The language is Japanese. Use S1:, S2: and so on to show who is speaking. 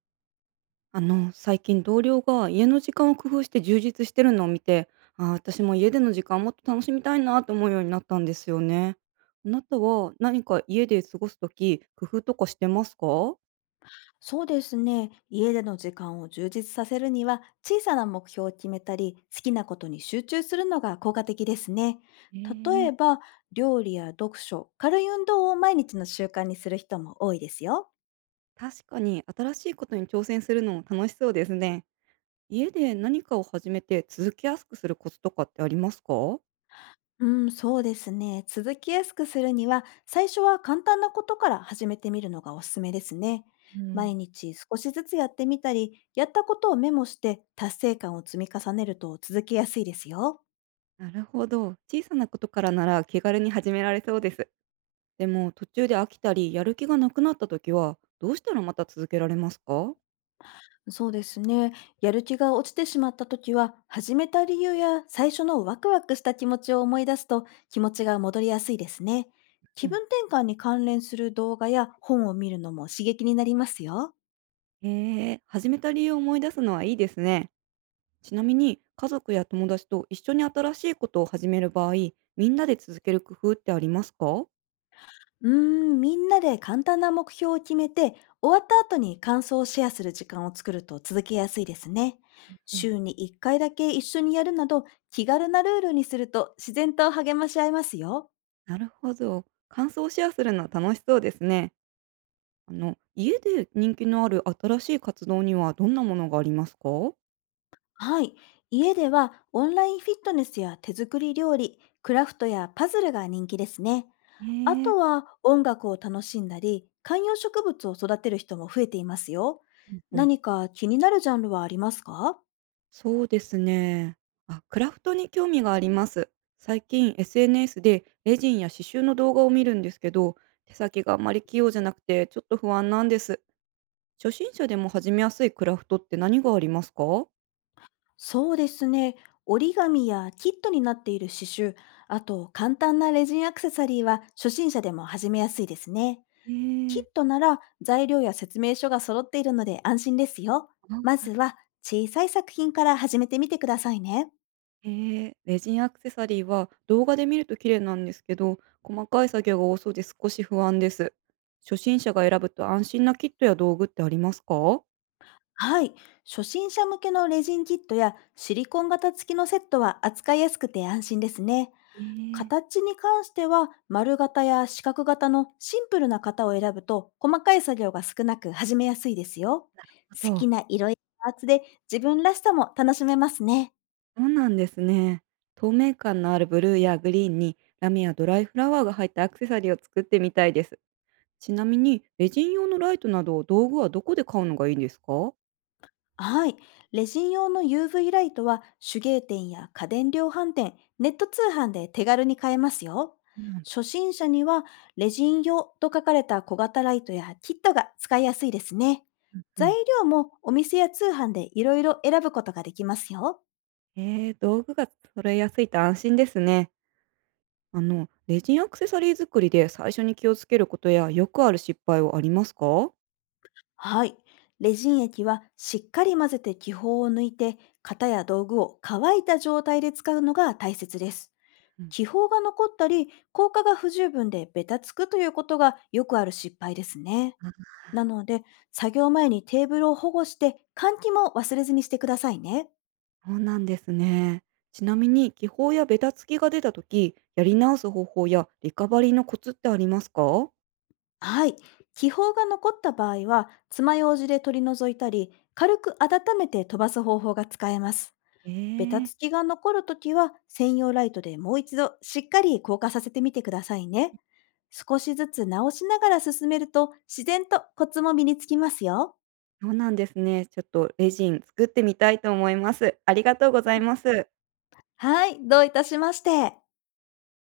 S1: 最近同僚が家の時間を工夫して充実してるのを見て、ああ、私も家での時間もっと楽しみたいなと思うようになったんですよね。あなたは何か家で過ごすとき、工夫とかしてますか？
S2: そうですね。家での時間を充実させるには、小さな目標を決めたり、好きなことに集中するのが効果的ですね。
S1: え
S2: 例
S1: え。
S2: えば、料理や読書、軽い運動を毎日の習慣にする人も多いですよ。
S1: 確かに新しいことに挑戦するのも楽しそうですね。家で何かを始めて続けやすくするコツとかってありますか？
S2: うん、そうですね。続きやすくするには、最初は簡単なことから始めてみるのがおすすめですね。
S1: う
S2: 毎
S1: ん、
S2: 日少しずつやってみたり、やったことをメモして達成感を積み重ねると続けやすいですよ。
S1: なるほど。小さなことからなら気軽に始められそうです。でも途中で飽きたりやる気がなくなった時はどうしたらまた続けられますか？
S2: そうですね。やる気が落ちてしまった時は、始めた理由や最初のワクワクした気持ちを思い出すと気持ちが戻りやすいですね。
S1: う
S2: 気
S1: ん、
S2: 分転換に関連する動画や本を見るのも刺激になりますよ。
S1: へえ、始めた理由を思い出すのはいいですね。ちなみに家族や友達と一緒に新しいことを始める場合、みんなで続ける工夫ってありますか？
S2: うーん、みんなで簡単な目標を決めて、終わった後に感想をシェアする時間を作ると続けやすいですね。
S1: うん、
S2: 週に1回だけ一緒にやるなど、気軽なルールにすると自然と励まし合いますよ。
S1: なるほど。感想をシェアするのは楽しそうですね。家で人気のある新しい活動にはどんなものがありますか？
S2: はい。家ではオンラインフィットネスや手作り料理、クラフトやパズルが人気ですね。
S1: へ
S2: あ
S1: え、
S2: とは音楽を楽しんだり、観葉植物を育てる人も増えていますよ。
S1: うん、
S2: 何か気になるジャンルはありますか？
S1: そうですね。あ、クラフトに興味があります。最近 SNS でレジンや刺繍の動画を見るんですけど、手先があまり器用じゃなくてちょっと不安なんです。初心者でも始めやすいクラフトって何がありますか？
S2: そうですね。折り紙やキットになっている刺繍、あと簡単なレジンアクセサリーは初心者でも始めやすいですね。
S1: え
S2: キッ
S1: ー、
S2: トなら材料や説明書が揃っているので安心ですよ。
S1: あな
S2: まず
S1: る。
S2: は小さい作品から始めてみてくださいね。
S1: レジンアクセサリーは動画で見ると綺麗なんですけど、細かい作業が多そうで少し不安です。初心者が選ぶと安心なキットや道具ってありますか？
S2: はい。初心者向けのレジンキットやシリコン型付きのセットは扱いやすくて安心ですね。
S1: えー、
S2: 形に関しては丸型や四角型のシンプルな型を選ぶと細かい作業が少なく始めやすいですよ。
S1: あ
S2: 好
S1: と、
S2: きな色やパーツで自分らしさも楽しめますね。
S1: そうなんですね。透明感のあるブルーやグリーンにラメやドライフラワーが入ったアクセサリーを作ってみたいです。ちなみに、レジン用のライトなど道具はどこで買うのがいいんですか？
S2: はい。レジン用の UV ライトは手芸店や家電量販店、ネット通販で手軽に買えますよ。
S1: そうなんだ。
S2: 初心者にはレジン用と書かれた小型ライトやキットが使いやすいですね。
S1: う
S2: 材
S1: ん。
S2: 料もお店や通販でいろいろ選ぶことができますよ。
S1: えー、道具が揃えやすいと安心ですね。レジンアクセサリー作りで最初に気をつけることやよくある失敗はありますか？
S2: はい。レジン液はしっかり混ぜて気泡を抜いて、型や道具を乾いた状態で使うのが大切です。
S1: うん、
S2: 気泡が残ったり、効果が不十分でベタつくということがよくある失敗ですね。
S1: あ、
S2: なので、作業前にテーブルを保護して、換気も忘れずにしてくださいね。
S1: そうなんですね。ちなみに、気泡やベタつきが出たとき、やり直す方法やリカバリーのコツってありますか？
S2: はい。気泡が残った場合は、爪楊枝で取り除いたり、軽く温めて飛ばす方法が使えます。
S1: え
S2: ベタ
S1: え。
S2: つきが残るときは、専用ライトでもう一度しっかり硬化させてみてくださいね。少しずつ直しながら進めると、自然とコツも身につきますよ。
S1: そうなんですね。ちょっとレジン作ってみたいと思います。ありがとうございます。
S2: はい、どういたしまして。